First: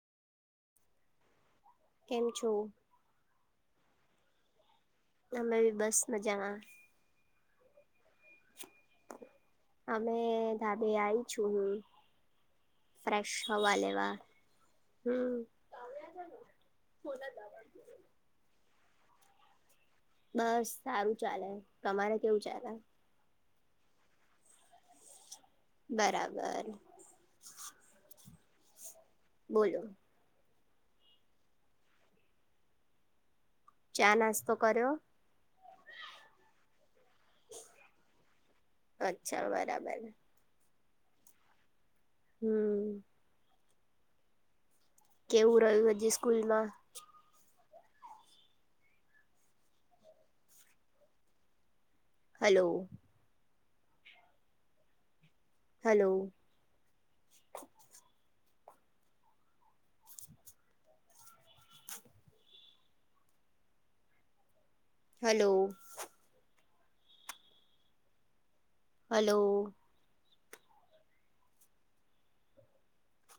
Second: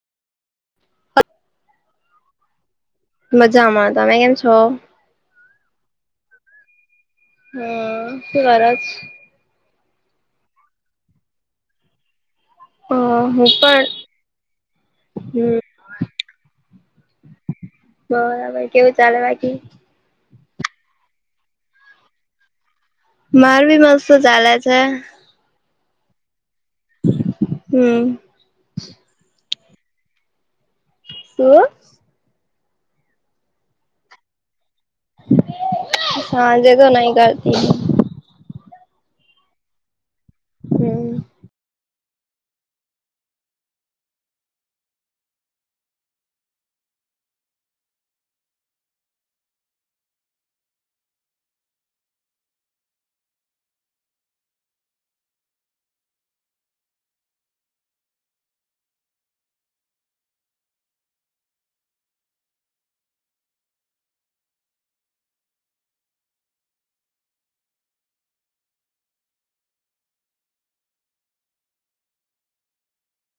કેમ છો મજામાં તમે કેમ છો અમે ભી બસ મજામાં હમ શું છો અમે ધાબે આવી છું હું ફ્રેશ હ હું હવા પણ લેવા હમ બરાબર કેવું [unintelligible] ચાલે બાકી બસ સારું ચાલે તમારે કેવું ચાલે મારું બી મસ્ત ચાલે છે બરાબર હમ [inaudible] બોલો શું ચા નાસ્તો કર્યો સાજે તો નહી કરતી હુ અચ્છા બરાબર હમ હમ કેવું રહ્યું હજી સ્કૂલમાં હલો હલો હલો હલો